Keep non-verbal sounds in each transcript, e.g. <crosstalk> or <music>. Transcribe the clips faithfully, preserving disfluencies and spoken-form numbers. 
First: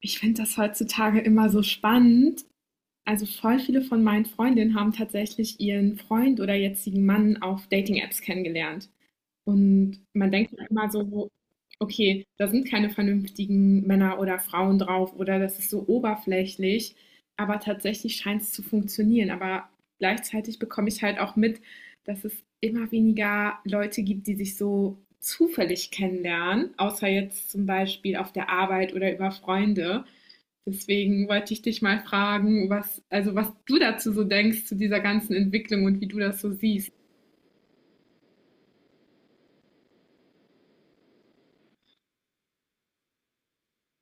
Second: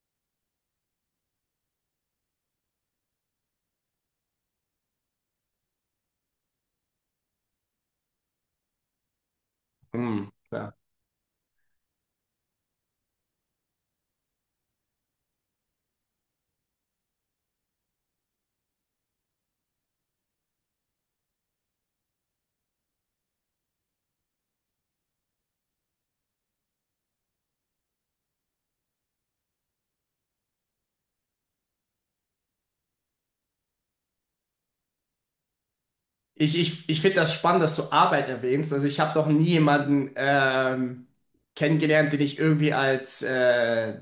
Ich finde das heutzutage immer so spannend. Also voll viele von meinen Freundinnen haben tatsächlich ihren Freund oder jetzigen Mann auf Dating-Apps kennengelernt. Und Hm, man denkt dann ja. immer so, okay, da sind keine vernünftigen Männer oder Frauen drauf oder das ist so oberflächlich. Aber tatsächlich scheint es zu funktionieren. Aber gleichzeitig bekomme ich halt auch mit, dass es immer weniger Leute gibt, die sich so zufällig kennenlernen, außer jetzt zum Beispiel auf der Arbeit oder über Freunde. Deswegen wollte ich dich mal fragen, was, also was du dazu so denkst, zu dieser ganzen Entwicklung und wie du das so Ich, ich, siehst. ich finde das spannend, dass du Arbeit erwähnst. Also ich habe doch nie jemanden ähm, kennengelernt, den ich irgendwie als äh, äh,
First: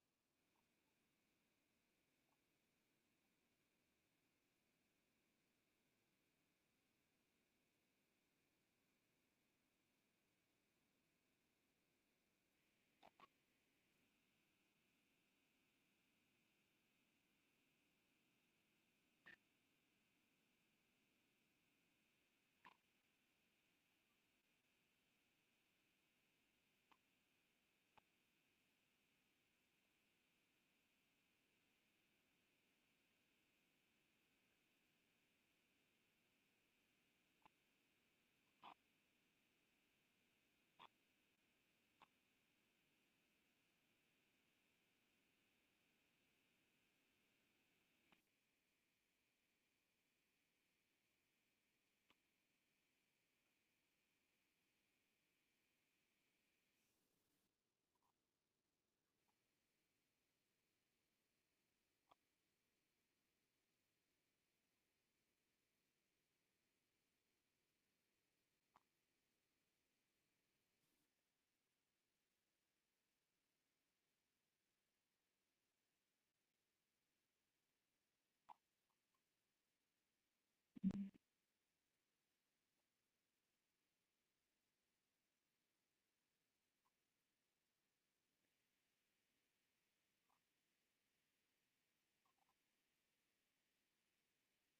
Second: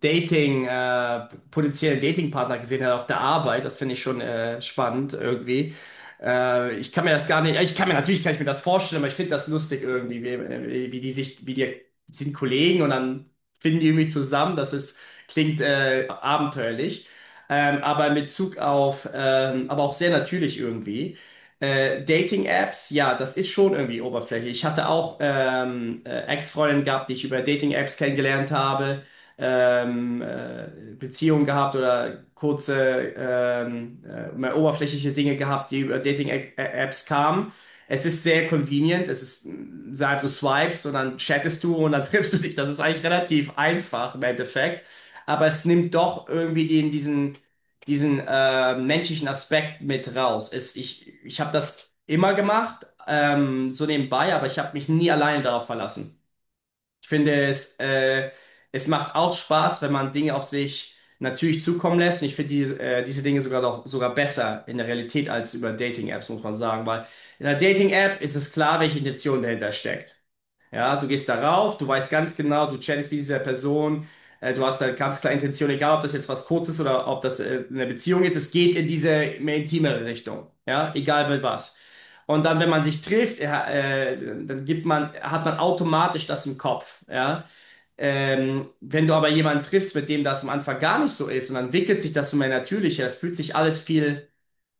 Dating, äh, potenziellen Datingpartner gesehen habe auf der Arbeit. Das finde ich schon äh, spannend irgendwie. Äh, ich kann mir das gar nicht, ich kann mir natürlich kann ich mir das vorstellen, aber ich finde das lustig irgendwie, wie, äh, wie die sich, wie die sind Kollegen und dann finden die irgendwie zusammen. Das ist, klingt äh, abenteuerlich. Ähm, aber in Bezug auf, ähm, aber auch sehr natürlich irgendwie. Äh, Dating-Apps, ja, das ist schon irgendwie oberflächlich. Ich hatte auch ähm, äh, Ex-Freundinnen gehabt, die ich über Dating-Apps kennengelernt habe, ähm, äh, Beziehungen gehabt oder kurze, ähm, äh, mehr oberflächliche Dinge gehabt, die über Dating-Apps kamen. Es ist sehr convenient, es ist, mh, sag, du swipes und dann chattest du und dann <laughs> triffst du dich. Das ist eigentlich relativ einfach im Endeffekt. Aber es nimmt doch irgendwie den, diesen diesen äh, menschlichen Aspekt mit raus. Es, ich ich habe das immer gemacht, ähm, so nebenbei, aber ich habe mich nie alleine darauf verlassen. Ich finde, es, äh, es macht auch Spaß, wenn man Dinge auf sich natürlich zukommen lässt. Und ich finde diese, äh, diese Dinge sogar noch sogar besser in der Realität als über Dating-Apps, muss man sagen, weil in einer Dating-App ist es klar, welche Intention dahinter steckt. Ja, du gehst darauf, du weißt ganz genau, du chattest mit dieser Person, äh, du hast eine ganz klare Intention, egal ob das jetzt was Kurzes oder ob das äh, eine Beziehung ist, es geht in diese mehr intimere Richtung, ja, egal mit was. Und dann, wenn man sich trifft, äh, äh, dann gibt man, hat man automatisch das im Kopf, ja. Ähm, wenn du aber jemanden triffst, mit dem das am Anfang gar nicht so ist und dann entwickelt sich das so mehr natürlicher, es fühlt sich alles viel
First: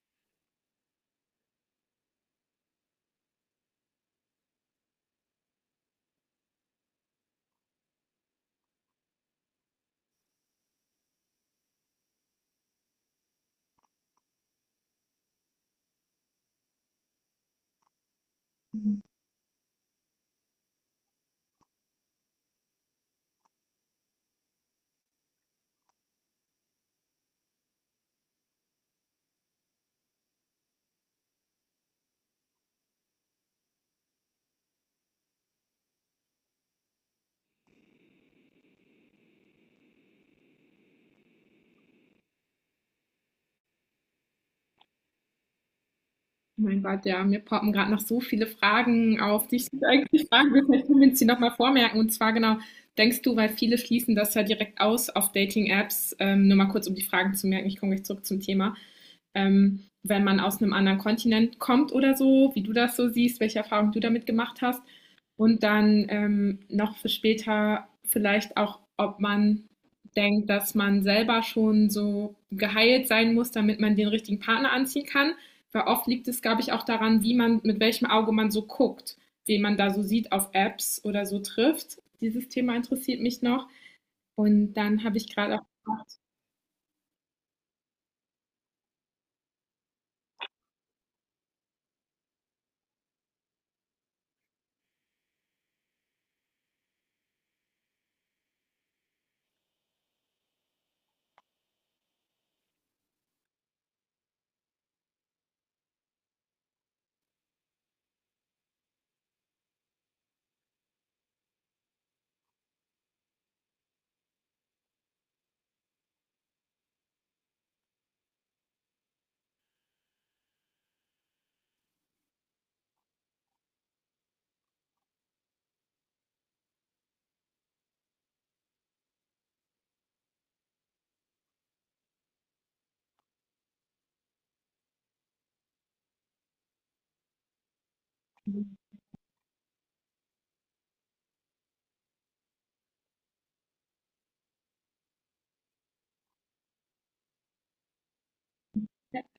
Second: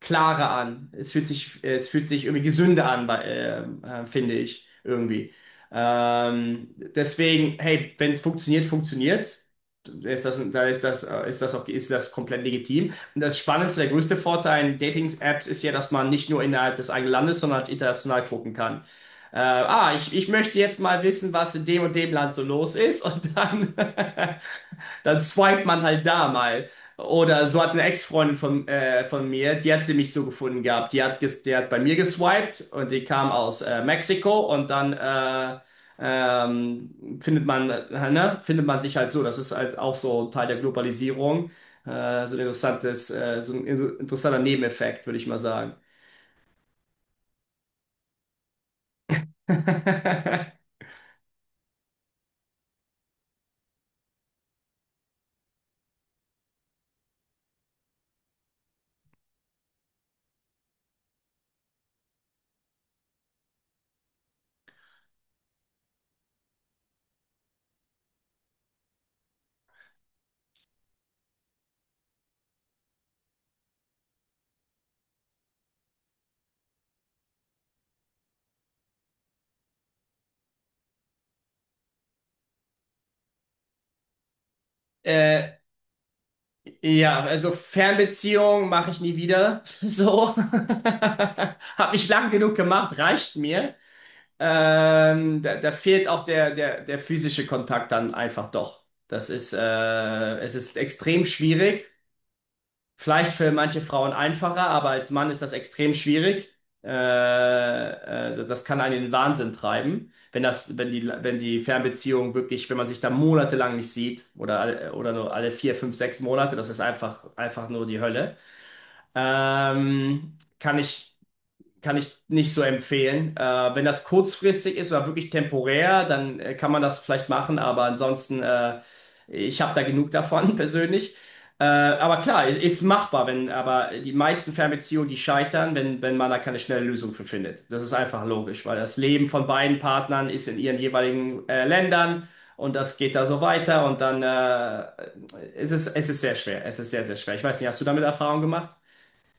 klarer an. Es fühlt sich, es fühlt sich irgendwie gesünder an, bei- ähm, äh, finde ich irgendwie. Ähm, deswegen, hey, wenn es funktioniert, funktioniert. Ist das, da ist das, äh, ist das auch, ist das komplett legitim. Und das Spannendste, der größte Vorteil in Dating-Apps ist ja, dass man nicht nur innerhalb des eigenen Landes, sondern halt international gucken kann. Äh, ah, ich, ich möchte jetzt mal wissen, was in dem und dem Land so los ist und dann <laughs> dann swiped man halt da mal. Oder so hat eine Ex-Freundin von, äh, von mir, die hatte mich so gefunden gehabt. Die hat, ges- die hat bei mir geswiped und die kam aus äh, Mexiko und dann äh, ähm, findet man, äh, ne, findet man sich halt so. Das ist halt auch so Teil der Globalisierung. Äh, so ein interessantes, äh, so ein in- interessanter Nebeneffekt, würde ich mal sagen. Mein Gott, ja, mir poppen gerade noch so viele Fragen auf, die ich eigentlich fragen will. <laughs> Vielleicht können wir uns die nochmal vormerken. Und zwar genau, denkst du, weil viele schließen das ja direkt aus auf Dating-Apps, ähm, nur mal kurz, um die Fragen zu merken, ich komme gleich zurück zum Thema. Ähm, wenn man aus einem anderen Kontinent kommt oder so, wie du das so siehst, welche Erfahrungen du damit gemacht hast. Und dann ähm, noch für später vielleicht auch, ob man denkt, dass man selber schon so geheilt sein muss, damit man den richtigen Partner anziehen kann. Weil oft liegt es, glaube ich, auch daran, wie man, mit welchem Auge man so guckt, wen man da so sieht auf Apps oder so trifft. Dieses Thema interessiert mich noch. Und dann habe ich gerade Äh, auch ja, also Fernbeziehung mache ich nie wieder. <laughs> So. <laughs> Hab ich lang genug gemacht, reicht mir. Ähm, da, da fehlt auch der, der, der physische Kontakt dann einfach doch. Das ist, äh, es ist extrem schwierig. Vielleicht für manche Frauen einfacher, aber als Mann ist das extrem schwierig. Äh, äh, Das kann einen in den Wahnsinn treiben, wenn das, wenn die, wenn die Fernbeziehung wirklich, wenn man sich da monatelang nicht sieht oder, alle- oder nur alle vier, fünf, sechs Monate, das ist einfach, einfach nur die Hölle. Ähm, kann ich kann ich nicht so empfehlen. Äh, wenn das kurzfristig ist oder wirklich temporär, dann äh, kann man das vielleicht machen, aber ansonsten, äh, ich habe da genug davon <laughs> persönlich. Äh, aber klar, es ist machbar, wenn, aber die meisten Fernbeziehungen, die scheitern, wenn, wenn man da keine schnelle Lösung für findet. Das ist einfach gedacht. logisch, weil das Leben von beiden Partnern ist in ihren jeweiligen äh, Ländern und das geht da so weiter und dann äh, es ist es ist sehr schwer. Es ist sehr, sehr schwer. Ich weiß nicht, hast du damit Erfahrung gemacht?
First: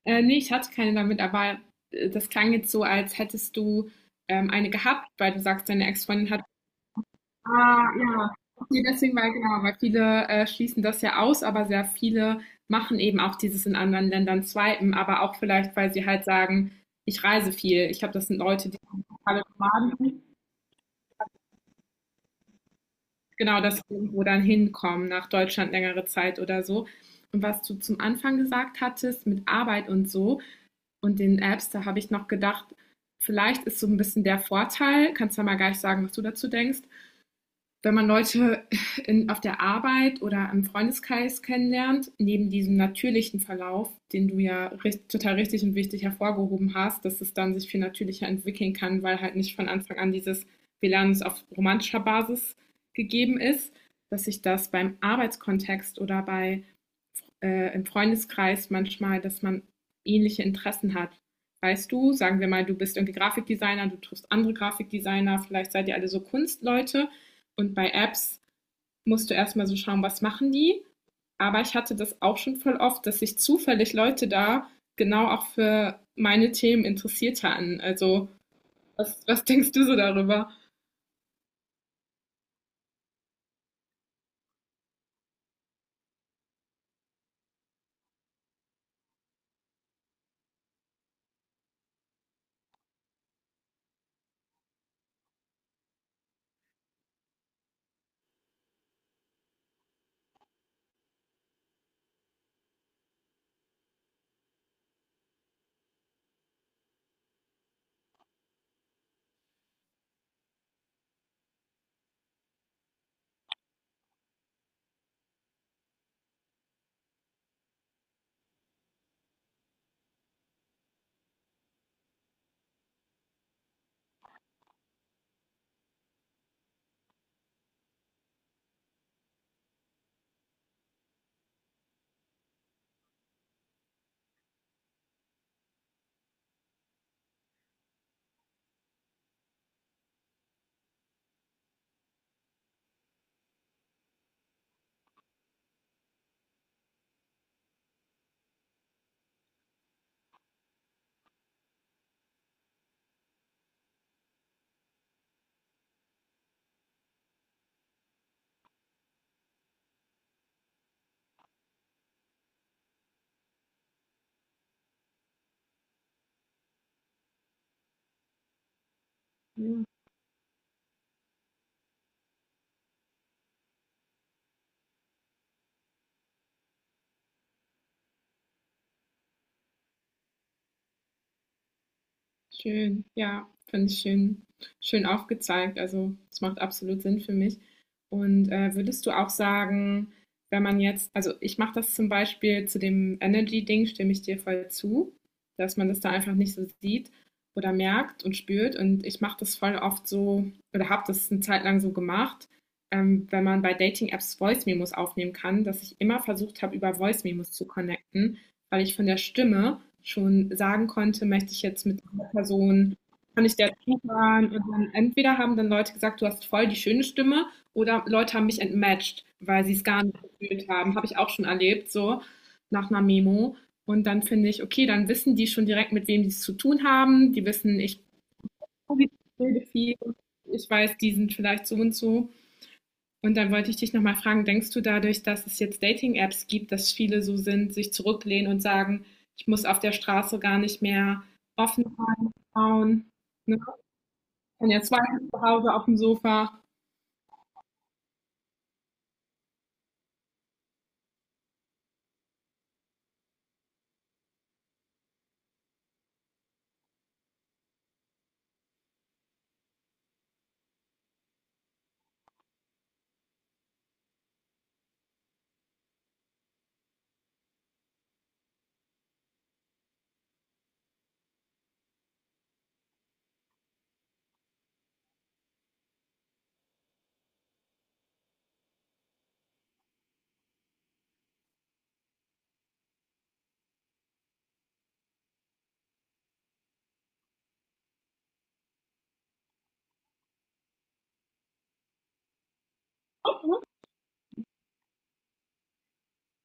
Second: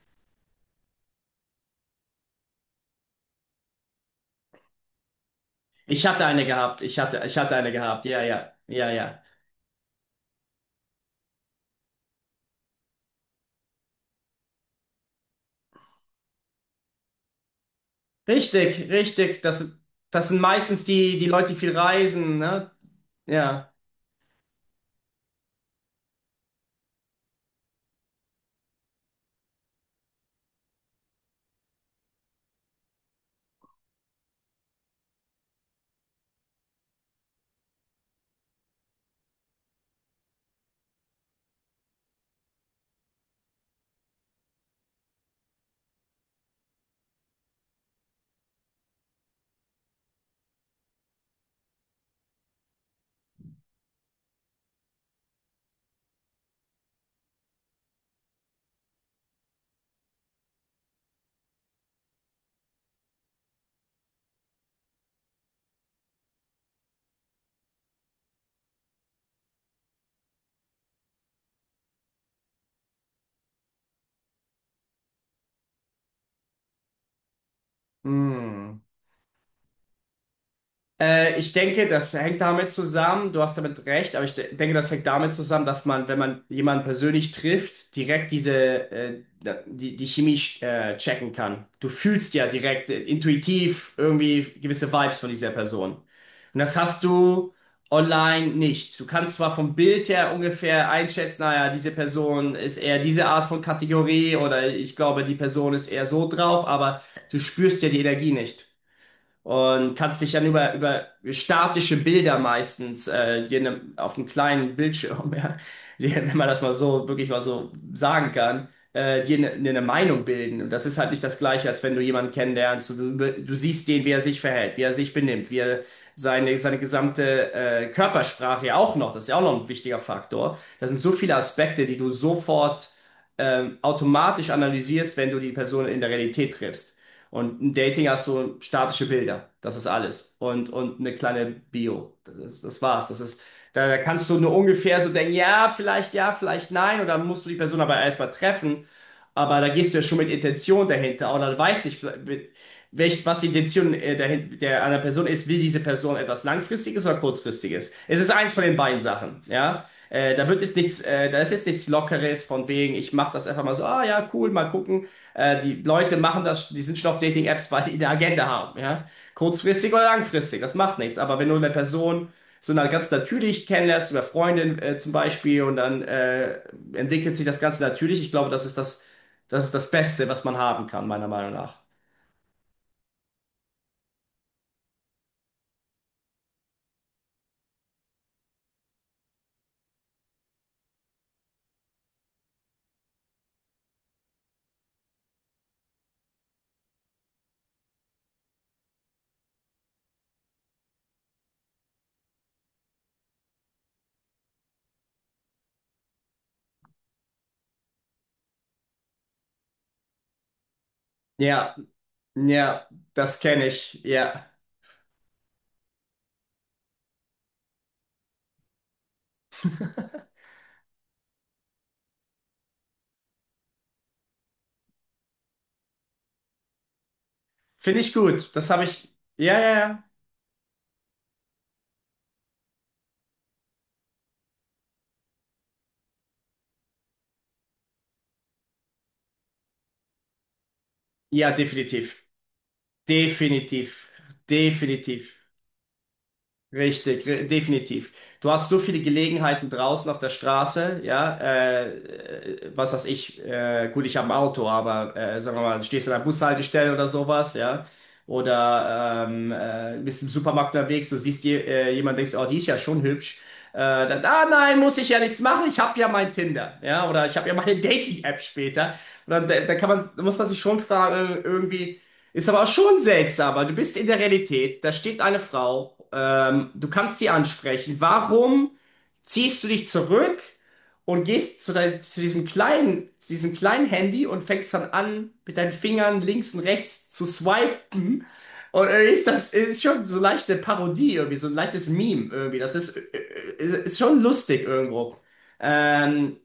Äh, nee, ich hatte keine damit, aber äh, das klang jetzt so, als hättest du ähm, eine gehabt, weil du sagst, deine Ich hatte Ex-Freundin hat. eine gehabt. Ich hatte, ich hatte eine Ah, gehabt. Ja, ja. ja, Okay, ja, deswegen, ja. weil genau, weil viele äh, schließen das ja aus, aber sehr viele machen eben auch dieses in anderen Ländern swipen, aber auch vielleicht, weil sie halt sagen, ich reise viel. Ich glaube, das sind Leute, die Richtig, richtig. digitale Das, Nomaden sind. das sind meistens die, die Leute, die viel reisen, ne? Genau, Ja. dass sie irgendwo dann hinkommen, nach Deutschland längere Zeit oder so. Und was du zum Anfang gesagt hattest mit Arbeit und so, und den Apps, da habe ich noch gedacht, vielleicht ist so ein bisschen der Vorteil, kannst du ja mal gleich sagen, was du dazu denkst, wenn man Leute <laughs> in, auf der Arbeit oder im Freundeskreis kennenlernt, neben diesem natürlichen Verlauf, den du ja richt, total richtig und wichtig hervorgehoben hast, dass es dann sich viel natürlicher entwickeln kann, weil halt nicht von Anfang an dieses, wir lernen es auf romantischer Basis gegeben ist, dass sich das beim Arbeitskontext oder bei äh, im Freundeskreis manchmal, dass man ähnliche Interessen hat. Weißt du, sagen wir mal, du bist irgendwie Grafikdesigner, du triffst andere Grafikdesigner, vielleicht seid ihr alle so Kunstleute und bei Apps musst du erstmal so schauen, was machen die. Aber ich hatte das auch schon voll oft, dass sich zufällig Leute da genau auch für meine Themen interessiert hatten. Also, Hm. was, was denkst du so darüber? Äh, ich denke, das hängt damit zusammen, du hast damit recht, aber ich de denke, das hängt damit zusammen, dass man, wenn man jemanden persönlich trifft, direkt diese, äh, die, die Chemie äh, checken kann. Du fühlst ja direkt, äh, intuitiv irgendwie gewisse Vibes von dieser Person. Und das hast du online nicht. Du kannst zwar vom Bild her ungefähr einschätzen, naja, diese Person ist eher diese Art von Kategorie oder ich glaube, die Person ist eher so drauf, aber du spürst ja die Energie nicht. Und kannst dich dann über, über statische Bilder meistens äh, dir ne, auf einem kleinen Bildschirm, <laughs> ja, dir, wenn man das mal so wirklich mal so sagen kann, äh, dir eine ne, ne Meinung bilden. Und das ist halt nicht das Gleiche, als wenn du jemanden kennenlernst. Du, du, du siehst den, wie er sich verhält, wie er sich benimmt, wie er seine, seine gesamte äh, Körpersprache ja auch noch, das ist ja auch noch ein wichtiger Faktor. Das sind so viele Aspekte, die du sofort ähm, automatisch analysierst, wenn du die Person in der Realität triffst. Und im Dating hast du statische Bilder. Das ist alles. Und, und eine kleine Bio. Das, ist- das war's. Das ist, da, da kannst du nur ungefähr so denken, ja, vielleicht ja, vielleicht nein. Und dann musst du die Person aber erstmal treffen. Aber da gehst du ja schon mit Intention dahinter. Oder du weißt nicht, vielleicht- welch, was die Intention äh, der, der einer Person ist, will diese Person etwas Langfristiges oder Kurzfristiges? Es ist eins von den beiden Sachen, ja. Äh, da wird jetzt nichts, äh, da ist jetzt nichts Lockeres von wegen, ich mache das einfach mal so, ah ja, cool, mal gucken. Äh, die Leute machen das, die sind schon auf Dating-Apps, weil die eine Agenda haben, ja. Ja. Kurzfristig oder langfristig, das macht nichts. Aber wenn du eine Person so na- ganz natürlich kennenlernst, über Freundin äh, zum Beispiel, und dann äh, entwickelt sich das Ganze natürlich, ich glaube, das ist das, das ist das Beste, was man haben kann, meiner Meinung nach. Schön, ja, finde ich schön, schön aufgezeigt. Also, das macht absolut Sinn für mich. Und, äh, würdest du auch sagen, wenn man jetzt also, ich mache das zum Beispiel, zu dem Energy-Ding stimme ich dir voll zu, dass man das da einfach nicht so sieht oder merkt und spürt. Und ich mache das voll oft so oder habe das 'ne Zeit lang so gemacht, ähm, wenn man bei Dating-Apps Voice Memos aufnehmen kann, dass ich immer versucht habe, über Voice Memos zu connecten, weil ich von der Stimme schon sagen konnte: „Möchte ich Ja, jetzt mit“ ja, Person, das kann ich kenne der ich. Ja. zuhören? Und dann entweder haben dann Leute gesagt, du hast voll die schöne Stimme, oder Leute haben mich entmatcht, weil sie es gar nicht gefühlt haben. Habe ich auch schon erlebt, so nach einer Memo. Und dann finde ich, okay, dann wissen die schon direkt, mit wem die es zu tun haben. Die wissen, Finde ich ich gut. Das habe ich. Ja, bilde ja, viel, ja. ich weiß, die sind vielleicht so und so. Und dann wollte ich dich nochmal fragen, denkst du dadurch, dass es jetzt Dating-Apps gibt, dass viele so sind, sich zurücklehnen und sagen, ich muss auf der Straße gar nicht mehr Ja, offen definitiv. sein, Frauen, ne? Definitiv. Ich kann ja zwei Definitiv. zu Hause auf dem Sofa. Richtig, re- definitiv. Du hast so viele Gelegenheiten draußen auf der Straße, ja, äh, äh, was weiß ich, äh, gut, ich habe ein Auto, aber äh, sagen wir mal, du stehst an der Bushaltestelle oder sowas, ja. Oder ähm, äh, bist im Supermarkt unterwegs, du siehst je, äh, jemand, denkst, oh, die ist ja schon hübsch. Äh, dann, ah nein, muss ich ja nichts machen, ich habe ja mein Tinder. Ja, oder ich habe ja meine <laughs> Dating-App später. Und dann, da, da kann man, da muss man sich schon fragen, äh, irgendwie, ist aber auch schon seltsam, weil du bist in der Realität, da steht eine Frau, ähm, du kannst sie ansprechen. Warum ziehst du dich zurück und gehst zu, dein, zu diesem kleinen, zu diesem kleinen Handy und fängst dann an, mit deinen Fingern links und rechts zu swipen? Und irgendwie ist das ist schon so leichte Parodie, irgendwie, so ein leichtes Meme irgendwie. Das ist, ist, ist schon lustig irgendwo. Ähm,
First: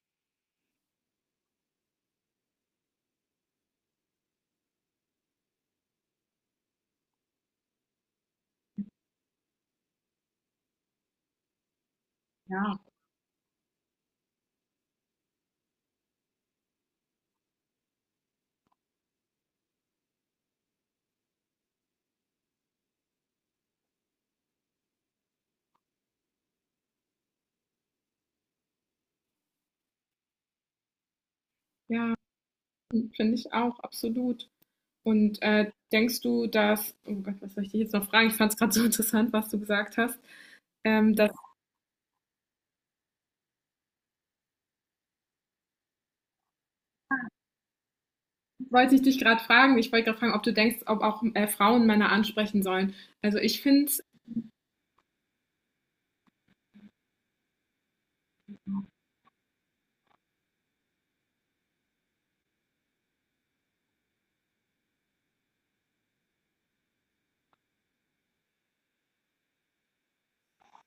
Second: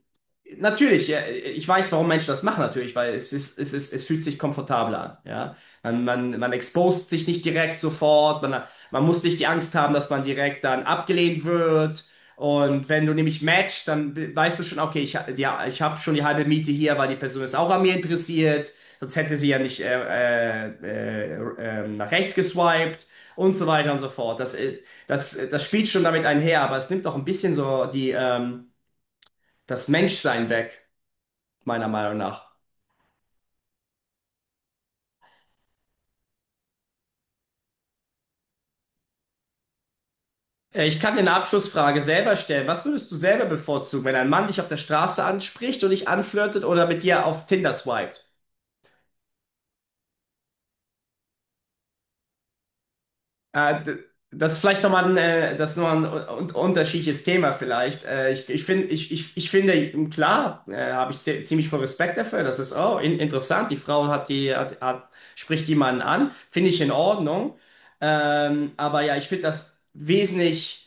Natürlich, ja, ich weiß, warum Menschen das machen natürlich, weil es ist, es ist, es fühlt sich komfortabler an, ja. Man, man, man expost sich nicht direkt sofort, man, man muss nicht die Angst haben, dass man direkt dann abgelehnt wird. Ja, Und wenn du nämlich matchst, dann be- weißt du schon, okay, ich, ha- ja, ich habe schon die halbe Miete hier, weil die Person ist auch an mir interessiert, sonst hätte sie ja nicht äh, äh, äh, äh, nach rechts geswiped und so weiter und so fort. Das, äh, das, das spielt schon damit einher, aber es nimmt auch ein bisschen so die, ähm, das Menschsein weg meiner ja, Meinung nach. finde ich auch, absolut. Und äh, denkst du, dass, oh Gott, was soll ich dich jetzt noch fragen? Ich fand es gerade so interessant, was du gesagt hast. Äh, Ich kann Ähm, dir das eine Abschlussfrage selber stellen. Was würdest du selber bevorzugen, wenn ein Mann dich auf der Straße anspricht und dich anflirtet oder mit dir auf Tinder swiped? wollte ich dich gerade fragen. Ich wollte gerade fragen, ob du denkst, ob auch äh, Frauen Männer ansprechen sollen. Also ich Äh, finde d- es das ist vielleicht nochmal ein, äh, das ist noch ein un unterschiedliches Thema vielleicht. Äh, ich, ich finde, ich, ich, ich finde, hm, klar, äh, habe ich zie- ziemlich viel Respekt dafür. Das ist, oh, in interessant. Die Frau hat die, hat, hat, spricht jemanden an. Finde ich in Ordnung. Ähm, aber ja, ich finde das wesentlich.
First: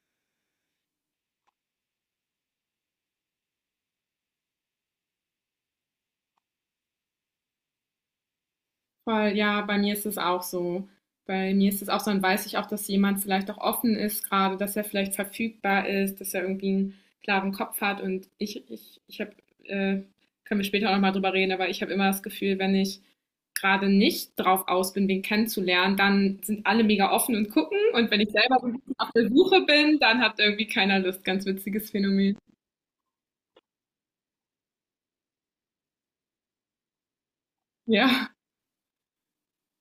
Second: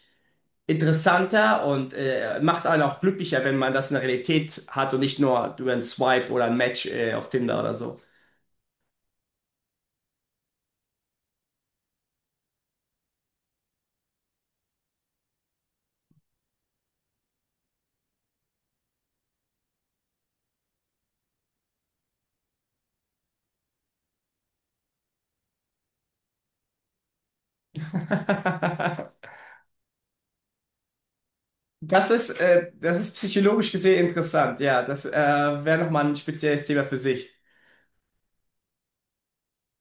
Interessanter und äh, macht einen auch glücklicher, wenn man das in der Realität hat und nicht nur über einen Swipe oder ein Match äh, auf Tinder oder so. voll, ja, bei mir ist es auch so. Bei mir ist es auch so, dann weiß ich auch, dass jemand vielleicht auch offen ist gerade, dass er vielleicht verfügbar ist, dass er irgendwie einen klaren Kopf hat. Und ich, ich, ich habe, äh, können wir später auch nochmal drüber reden, aber ich habe immer das Gefühl, wenn ich gerade nicht drauf aus bin, wen kennenzulernen, dann sind alle mega offen und gucken. Und wenn ich selber so ein bisschen auf der <laughs> Suche bin, dann hat irgendwie keiner Lust. Ganz witziges Das ist, Phänomen. äh, das ist psychologisch gesehen interessant, ja. Das äh, wäre nochmal ein spezielles Thema für sich. Ja.